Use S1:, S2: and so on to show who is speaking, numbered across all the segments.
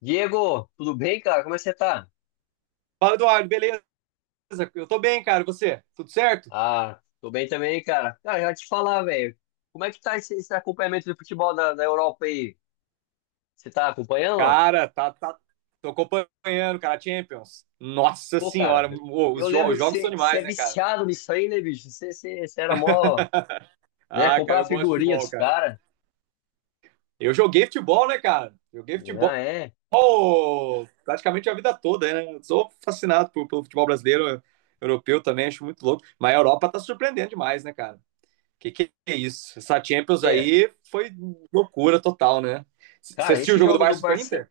S1: Diego, tudo bem, cara? Como é que você tá?
S2: Fala, Eduardo, beleza? Eu tô bem, cara. E você? Tudo certo?
S1: Ah, tô bem também, cara. Cara, já te falar, velho. Como é que tá esse acompanhamento do futebol da Europa aí? Você tá acompanhando? Não?
S2: Cara, tá, tá. Tô acompanhando, cara, Champions. Nossa
S1: Pô, cara,
S2: senhora, ô,
S1: eu
S2: os,
S1: lembro
S2: os
S1: que
S2: jogos são
S1: você, que você
S2: demais,
S1: é
S2: né, cara?
S1: viciado nisso aí, né, bicho? Você era mó, né?
S2: Ah, cara,
S1: Comprava
S2: eu gosto de
S1: figurinha
S2: futebol,
S1: dos
S2: cara.
S1: caras.
S2: Eu joguei futebol, né, cara? Joguei
S1: Ah,
S2: futebol
S1: é?
S2: praticamente a vida toda, né? Eu sou fascinado pelo futebol brasileiro, europeu também, acho muito louco. Mas a Europa tá surpreendendo demais, né, cara? Que é isso? Essa Champions
S1: É.
S2: aí foi loucura total, né? Você
S1: Cara,
S2: assistiu o
S1: esse
S2: jogo do
S1: jogo do
S2: Barça com a
S1: Barcelona.
S2: Inter?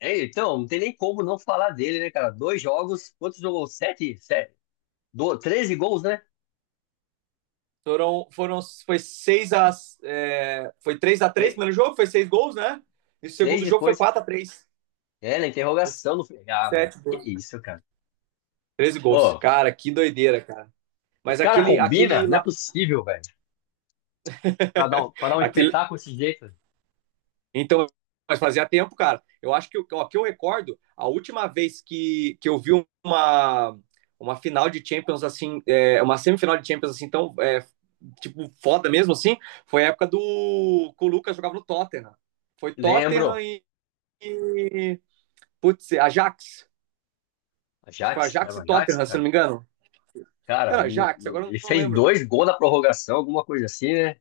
S1: É, então, não tem nem como não falar dele, né, cara? Dois jogos, quantos jogos? Sete? Sete? Do... Treze gols, né?
S2: Foi 6 a. É, foi 3 a 3
S1: Tre...
S2: primeiro jogo, foi 6 gols, né? E o
S1: Seis
S2: segundo jogo foi
S1: depois.
S2: 4 a 3
S1: É, na interrogação do filme. Ah, meu.
S2: 7
S1: Que
S2: gols.
S1: isso, cara.
S2: 13 gols.
S1: Pô,
S2: Cara, que doideira, cara.
S1: os
S2: Mas
S1: caras
S2: aquele.
S1: combinam?
S2: aquele,
S1: Não é possível, velho. Pra dar um
S2: aquele
S1: espetáculo desse jeito.
S2: então, mas fazia tempo, cara. Eu acho que, ó, que eu recordo, a última vez que eu vi uma, uma final de Champions, assim, é, uma semifinal de Champions, assim, tão, é, tipo, foda mesmo, assim, foi a época do, que o Lucas jogava no Tottenham. Foi Tottenham
S1: Lembro.
S2: e. E, putz, é Ajax. Acho que foi
S1: Ajax? Era
S2: Ajax
S1: o
S2: e
S1: Ajax,
S2: Tottenham, se não
S1: cara?
S2: me engano.
S1: Cara,
S2: Era Ajax, agora eu
S1: ele
S2: não
S1: fez
S2: lembro.
S1: dois gols na prorrogação, alguma coisa assim, né?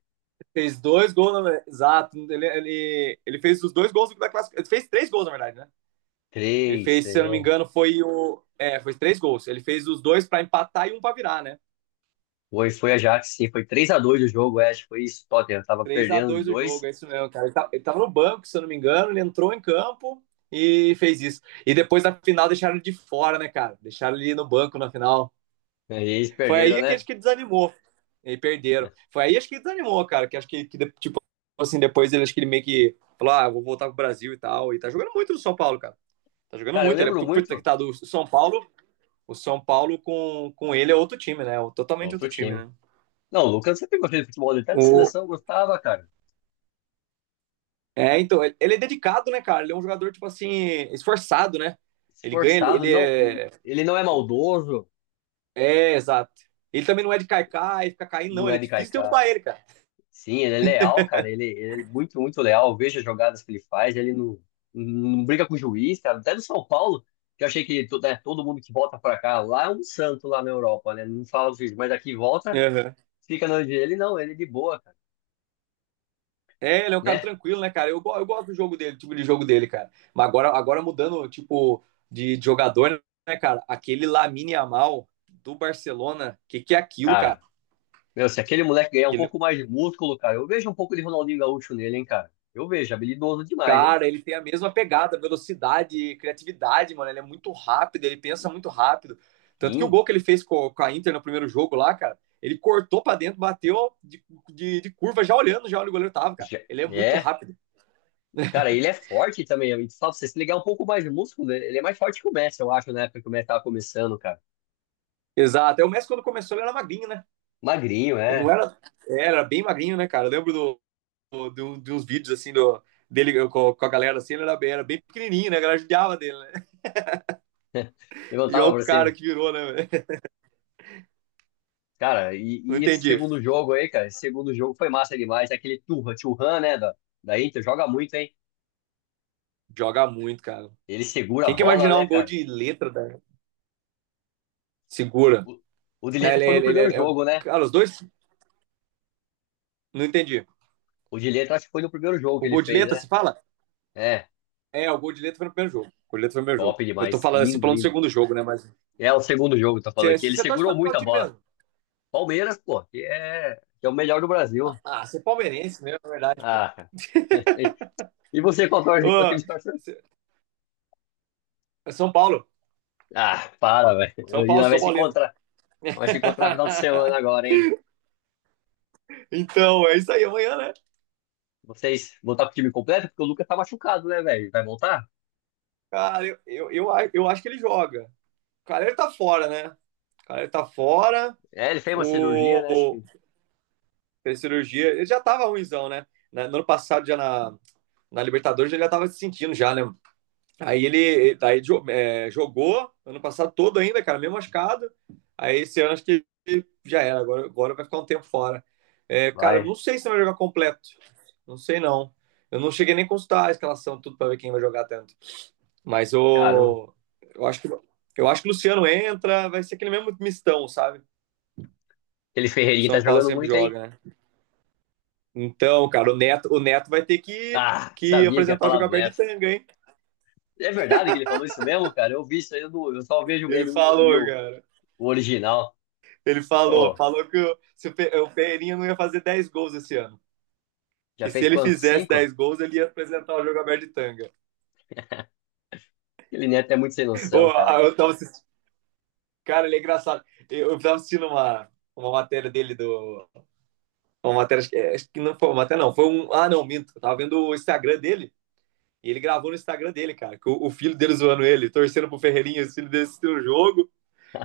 S2: Fez dois gols, na. Exato. Ele fez os dois gols da classificação. Ele fez três gols, na verdade, né? Ele
S1: Três,
S2: fez, se eu não me
S1: é.
S2: engano, foi o. É, foi três gols. Ele fez os dois pra empatar e um pra virar, né?
S1: Foi Ajax, sim. Foi três a dois o jogo, é, acho que foi isso. Tottenham tava
S2: 3 a
S1: perdendo de
S2: 2 o
S1: dois.
S2: jogo, é isso mesmo, cara. Ele tava no banco, se eu não me engano, ele entrou em campo e fez isso. E depois na final deixaram ele de fora, né, cara? Deixaram ele no banco na final.
S1: Aí eles
S2: Foi
S1: perderam,
S2: aí que
S1: né?
S2: acho que desanimou. E perderam.
S1: É.
S2: Foi aí acho que desanimou, cara. Que acho que tipo assim, depois ele acho que ele meio que falou: ah, vou voltar pro Brasil e tal. E tá jogando muito no São Paulo, cara. Tá jogando
S1: Cara, eu
S2: muito. Ele é
S1: lembro
S2: puta que
S1: muito.
S2: tá do São Paulo. O São Paulo com ele é outro time, né? É totalmente
S1: Outro
S2: outro time,
S1: time.
S2: né?
S1: Não, o Lucas sempre gostei de futebol. Ele até na
S2: O...
S1: seleção eu gostava, cara.
S2: É, então, ele é dedicado, né, cara? Ele é um jogador, tipo assim, esforçado, né? Ele ganha, ele
S1: Esforçado,
S2: ele
S1: não...
S2: é.
S1: Ele não é maldoso.
S2: É, exato. Ele também não é de caicar e fica caindo, não.
S1: Não é
S2: Ele é
S1: de
S2: difícil
S1: Kaiká.
S2: derrubar ele, cara.
S1: Sim, ele é leal, cara. Ele é muito, muito leal. Eu vejo as jogadas que ele faz. Ele não, não briga com o juiz, cara. Até do São Paulo, que eu achei que né, todo mundo que volta pra cá, lá é um santo lá na Europa, né? Não fala o juiz, mas aqui volta,
S2: Uhum.
S1: fica na onde ele. Não, ele é de boa, cara.
S2: É, ele é um cara
S1: Né?
S2: tranquilo, né, cara? Eu gosto do jogo dele, tipo de jogo dele, cara. Mas agora, mudando, tipo, de jogador, né, cara? Aquele Lamine Yamal do Barcelona, que é aquilo, cara?
S1: Cara, meu, se aquele moleque ganhar um
S2: Ele,
S1: pouco mais de músculo, cara, eu vejo um pouco de Ronaldinho Gaúcho nele, hein, cara. Eu vejo, habilidoso demais, hein?
S2: cara, ele tem a mesma pegada, velocidade, criatividade, mano. Ele é muito rápido, ele pensa muito rápido. Tanto que o
S1: Sim.
S2: gol que ele fez com a Inter no primeiro jogo lá, cara, ele cortou pra dentro, bateu de curva, já olhando já onde o goleiro tava, cara.
S1: já-
S2: Ele é muito
S1: É.
S2: rápido.
S1: Cara, ele é forte também, amigo. Só pra você se ligar um pouco mais de músculo, ele é mais forte que o Messi, eu acho, na época que o Messi tava começando, cara.
S2: Exato. É o Messi quando começou, ele era magrinho, né?
S1: Magrinho,
S2: Ele não
S1: é.
S2: era, é, era bem magrinho, né, cara? Eu lembro de uns vídeos assim dele com a galera assim, ele era bem pequenininho, né? A galera judiava dele, né? E olha
S1: Levantava
S2: o
S1: pra
S2: cara
S1: cima.
S2: que virou, né, velho?
S1: Cara, e,
S2: Não
S1: e esse
S2: entendi.
S1: segundo jogo aí, cara, esse segundo jogo foi massa demais. Aquele Turra, Turran, né, da Inter, joga muito, hein?
S2: Joga muito, cara.
S1: Ele segura a
S2: Quem que
S1: bola,
S2: imaginar
S1: né,
S2: um gol
S1: cara?
S2: de letra, da. Segura.
S1: O, o De Ligt foi no primeiro jogo, né?
S2: Cara, os dois, não entendi.
S1: O De Ligt, acho que foi no primeiro jogo que
S2: O
S1: ele
S2: gol de
S1: fez,
S2: letra, se
S1: né?
S2: fala?
S1: É,
S2: É, o gol de letra foi no primeiro jogo. O gol de letra foi no primeiro jogo.
S1: top
S2: Eu tô
S1: demais.
S2: falando, você
S1: Lindo,
S2: falando do
S1: lindo.
S2: segundo jogo, né? Mas
S1: É o segundo jogo, tá falando
S2: você,
S1: aqui. Ele
S2: você torce pra
S1: segurou muito
S2: qual
S1: a
S2: time
S1: bola.
S2: mesmo?
S1: Palmeiras, pô, que é o melhor do Brasil.
S2: Ah, você é palmeirense mesmo, na verdade, pô.
S1: Ah, cara. E e você qual torce? Qual time
S2: Ô,
S1: você torce?
S2: você- é São Paulo.
S1: Ah, para, velho.
S2: São
S1: E
S2: Paulo,
S1: nós vai
S2: São
S1: se
S2: Paulino.
S1: encontrar. Nós vai se encontrar no final de semana agora, hein?
S2: Então, é isso aí, amanhã, né?
S1: Vocês voltar pro time completo? Porque o Lucas tá machucado, né, velho? Vai voltar?
S2: Cara, eu acho que ele joga. Cara, ele tá fora, né? Cara, ele tá fora.
S1: É, ele fez uma cirurgia,
S2: O,
S1: né? Acho
S2: o
S1: que
S2: fez cirurgia, ele já tava ruimzão, né? No ano passado, já na Libertadores, ele já tava se sentindo já, né? Aí ele daí, jogou ano passado todo ainda, cara, meio machucado. Aí esse ano acho que já era, agora vai ficar um tempo fora. É, cara, eu
S1: vai.
S2: não sei se vai jogar completo. Não sei não. Eu não cheguei nem a consultar a escalação, tudo pra ver quem vai jogar até. Mas
S1: Caramba.
S2: eu acho que eu acho que o Luciano entra, vai ser aquele mesmo mistão, sabe? Que
S1: Aquele
S2: o
S1: Ferreirinho tá
S2: São Paulo
S1: jogando
S2: sempre
S1: muito, hein?
S2: joga, né? Então, cara, o Neto vai ter que
S1: Ah,
S2: que
S1: sabia que ia
S2: apresentar o
S1: falar
S2: jogo
S1: do
S2: aberto de
S1: Neto.
S2: tanga, hein?
S1: É verdade que ele falou isso mesmo, cara? Eu vi isso aí, eu, não- eu só vejo o
S2: Ele
S1: meme, eu não vi
S2: falou, cara.
S1: o original.
S2: Ele falou,
S1: Pô,
S2: falou que se o Ferreirinha não ia fazer 10 gols esse ano.
S1: já
S2: E se
S1: fez
S2: ele
S1: quanto?
S2: fizesse
S1: Cinco?
S2: 10 gols, ele ia apresentar o jogo aberto de tanga.
S1: Aquele Neto é muito sem
S2: Ô,
S1: noção, cara.
S2: ah, eu tava assistindo, cara, ele é engraçado. Eu tava assistindo uma matéria dele do. Uma matéria, acho que não foi uma matéria, não. Foi um. Ah, não, minto. Eu tava vendo o Instagram dele. E ele gravou no Instagram dele, cara, com o filho dele zoando ele, torcendo pro Ferreirinha, o filho dele assistiu o jogo.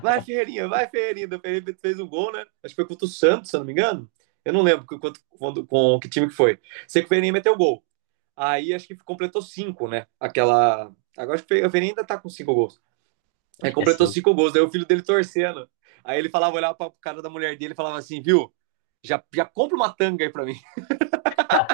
S2: Vai, Ferreirinha, vai, Ferreirinha. O Ferreirinha fez um gol, né? Acho que foi contra o Santos, se eu não me engano. Eu não lembro quanto, quando, com que time que foi. Sei que o Ferreirinha meteu gol. Aí acho que completou cinco, né? Aquela. Agora acho que o Ferreirinha ainda tá com cinco gols. Aí
S1: Acho que é
S2: completou
S1: cinco.
S2: cinco gols, daí o filho dele torcendo. Aí ele falava, olhava pra cara da mulher dele e falava assim, viu? Já, já compra uma tanga aí pra mim.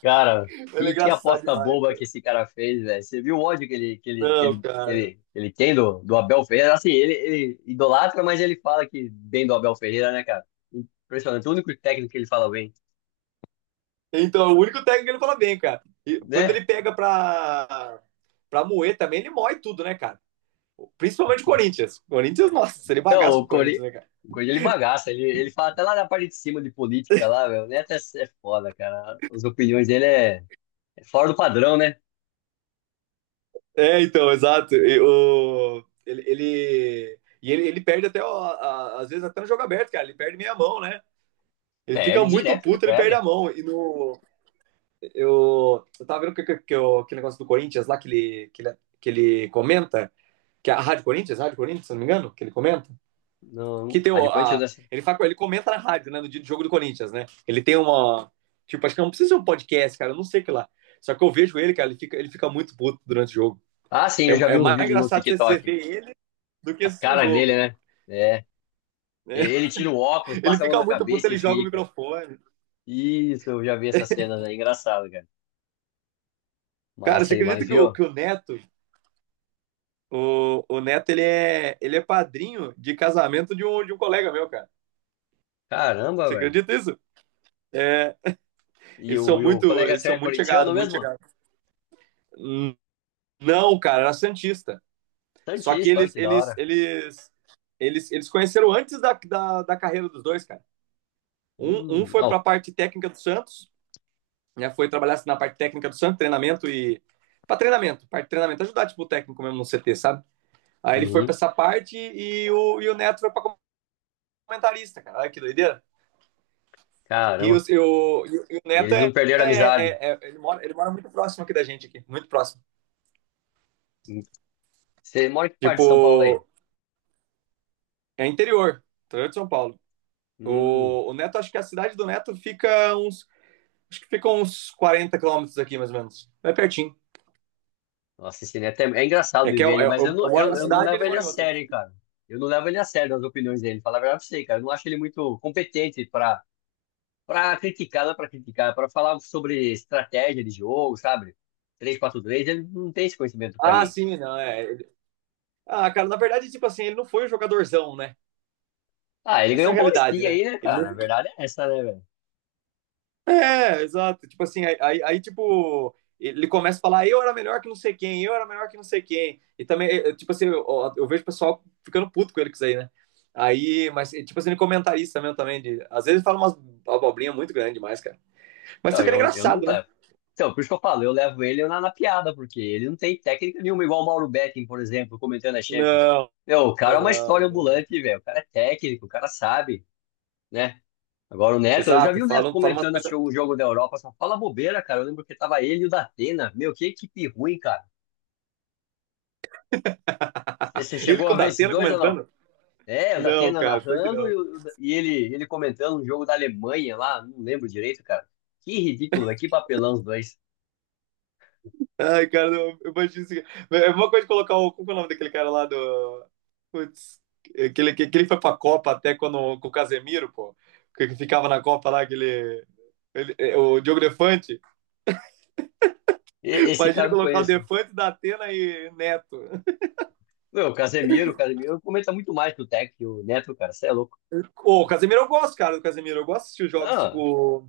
S1: Cara,
S2: Ele é
S1: que
S2: engraçado
S1: aposta
S2: demais,
S1: boba
S2: cara.
S1: que esse cara fez, velho. Você viu o ódio que ele, que ele, que
S2: Não,
S1: ele, que
S2: cara.
S1: ele, que ele tem do Abel Ferreira? Assim, ele idolatra, mas ele fala que bem do Abel Ferreira, né, cara? Impressionante. O único técnico que ele fala bem,
S2: Então, é o único técnico que ele fala bem, cara. E quando
S1: né?
S2: ele pega pra moer também, ele moe tudo, né, cara? Principalmente o Corinthians. O Corinthians, nossa, ele
S1: Então,
S2: bagaço com
S1: o
S2: o Corinthians,
S1: Corinthians,
S2: né, cara?
S1: o Corinthians, ele bagaça. Ele fala até lá na parte de cima de política lá, velho. O Neto é, é foda, cara. As opiniões dele é, é fora do padrão, né?
S2: É, então, exato. E ele perde até, ó, às vezes, até no jogo aberto, cara. Ele perde meia mão, né? Ele fica
S1: Perde,
S2: muito
S1: direto ele
S2: puto, ele perde a
S1: perde.
S2: mão. E no. Eu tava vendo que aquele negócio do Corinthians lá que ele comenta, que é a Rádio Corinthians, Rádio Corinthians, se não me engano, que ele comenta.
S1: Não,
S2: Que tem
S1: Rádio Corinthians.
S2: a. Ele, fala, ele comenta na rádio, né? No dia do jogo do Corinthians, né? Ele tem uma. Tipo, acho que não precisa ser um podcast, cara. Eu não sei o que lá. Só que eu vejo ele, cara, ele fica muito puto durante o jogo.
S1: Ah, sim,
S2: É,
S1: eu já vi
S2: é
S1: uns
S2: mais
S1: vídeos no
S2: engraçado
S1: TikTok.
S2: ver ele do que
S1: As
S2: assistir o
S1: caras dele,
S2: jogo.
S1: né? É,
S2: Né?
S1: ele tira o óculos,
S2: Ele
S1: passa a mão
S2: fica
S1: na
S2: muito puto,
S1: cabeça
S2: ele
S1: e
S2: joga o
S1: fica.
S2: microfone.
S1: Isso, eu já vi essa cena, né? Engraçado, cara.
S2: Cara, você
S1: Massa demais,
S2: acredita que o,
S1: viu?
S2: que o Neto, o Neto, ele é padrinho de casamento de um colega meu, cara.
S1: Caramba,
S2: Você
S1: velho.
S2: acredita isso? É,
S1: E
S2: eles
S1: o,
S2: são
S1: e o
S2: muito,
S1: colega
S2: eles
S1: seu é
S2: são muito
S1: corintiano
S2: chegados, muito
S1: mesmo?
S2: chegados. Hum, Não, cara, era Santista. Só que
S1: Santista, olha
S2: eles,
S1: que da
S2: eles,
S1: hora.
S2: eles, eles, eles conheceram antes da carreira dos dois, cara. Um foi para a
S1: Ó.
S2: parte técnica do Santos, né? Foi trabalhar na parte técnica do Santos, treinamento e. Para treinamento, parte de treinamento, ajudar tipo, o técnico mesmo no CT, sabe? Aí ele foi para
S1: Uhum.
S2: essa parte e o Neto foi para comentarista, cara. Olha que doideira. E o,
S1: Caramba.
S2: e o, e o
S1: E
S2: Neto
S1: eles não
S2: é,
S1: perderam
S2: é,
S1: a amizade.
S2: é, é, ele, mora, ele mora muito próximo aqui da gente, aqui, muito próximo.
S1: Hum. Você mora em que parte
S2: Tipo,
S1: de São Paulo aí?
S2: é interior, interior de São Paulo.
S1: Hum.
S2: O Neto, acho que a cidade do Neto fica uns. Acho que ficam uns 40 quilômetros aqui, mais ou menos. É pertinho.
S1: Nossa, esse neto é, é engraçado
S2: É
S1: de
S2: que
S1: ver
S2: eu,
S1: ele,
S2: eu,
S1: mas
S2: eu moro na
S1: eu não
S2: cidade e
S1: levo
S2: ele
S1: ele
S2: mora
S1: a
S2: em outra.
S1: sério, hein, cara. Eu não levo ele a sério nas opiniões dele. Falar a verdade pra você, cara. Eu não acho ele muito competente pra para criticar, não é para criticar, para falar sobre estratégia de jogo, sabe? Três quatro três, ele não tem esse conhecimento pra
S2: Ah,
S1: mim.
S2: sim, não, é. Ah, cara, na verdade, tipo assim, ele não foi o jogadorzão, né?
S1: Ah, ele
S2: Essa
S1: ganhou
S2: é a
S1: um
S2: realidade,
S1: Paulistinha
S2: né?
S1: aí, né,
S2: Ele
S1: cara?
S2: não.
S1: Na verdade é essa, né, velho?
S2: É, exato. Tipo assim, aí, tipo, ele começa a falar, eu era melhor que não sei quem, eu era melhor que não sei quem. E também, tipo assim, eu vejo o pessoal ficando puto com ele com isso aí, né? Aí, mas, tipo assim, ele é comentarista mesmo também. Às vezes ele fala umas abobrinhas muito grande demais, cara. Mas só
S1: Então,
S2: que ele é
S1: eu não
S2: engraçado, né?
S1: levo. Então, por isso que eu falo, eu levo ele na piada, porque ele não tem técnica nenhuma, igual o Mauro Betting, por exemplo, comentando a Champions.
S2: Não,
S1: Meu, o cara é uma
S2: não,
S1: história
S2: não.
S1: ambulante, velho. O cara é técnico, o cara sabe, né? Agora o Neto, eu já
S2: Exato,
S1: vi o Neto
S2: falam umas
S1: comentando assim, o
S2: coisas.
S1: jogo da Europa, só fala bobeira, cara. Eu lembro que tava ele e o Datena. Meu, que equipe ruim, cara. Você
S2: Ele
S1: chegou
S2: com
S1: a
S2: o
S1: ver esses
S2: Datena
S1: dois ou não?
S2: comentando?
S1: É, o
S2: Não,
S1: Datena
S2: cara, pior que
S1: narrando
S2: não.
S1: e ele comentando um jogo da Alemanha lá, não lembro direito, cara. Que ridículo, velho, que papelão os dois.
S2: Ai, cara, não, eu imagino isso aqui. É uma coisa de colocar o. Como que é o nome daquele cara lá do. Putz, aquele que ele foi pra Copa até quando, com o Casemiro, pô. Que ficava na Copa lá, aquele. O Diogo Defante.
S1: Esse cara
S2: Imagina
S1: eu não
S2: colocar o
S1: conheço.
S2: Defante, Datena e Neto.
S1: Meu, o Casemiro comenta muito mais que o Tec e o Neto, cara, você é louco.
S2: Ô, o Casemiro eu gosto, cara, do Casemiro. Eu gosto de assistir os jogos
S1: Ah,
S2: tipo.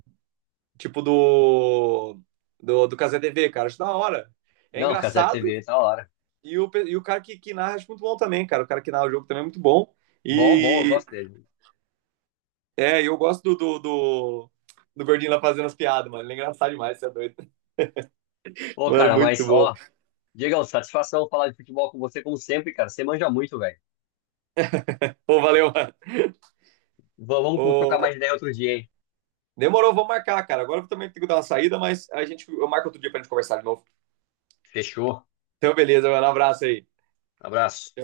S2: Tipo do Cazé TV, cara. Acho da hora. É
S1: não, o Casé
S2: engraçado.
S1: TV, tá hora.
S2: E o cara que narra acho muito bom também, cara. O cara que narra o jogo também é muito bom.
S1: Bom, bom, eu
S2: E
S1: gosto dele.
S2: eu gosto do Gordinho lá fazendo as piadas, mano. Ele é engraçado demais, você é doido.
S1: Pô,
S2: Mano,
S1: cara,
S2: muito
S1: mas
S2: bom.
S1: ó, Diegão, satisfação falar de futebol com você, como sempre, cara. Você manja muito, velho.
S2: Pô, valeu, mano.
S1: Vamos trocar
S2: Ô,
S1: mais ideia outro dia, hein?
S2: demorou, vamos marcar, cara. Agora eu também tenho que dar uma saída, mas a gente, eu marco outro dia pra gente conversar de novo.
S1: Fechou.
S2: Então, beleza, mano. Um abraço aí.
S1: Abraço.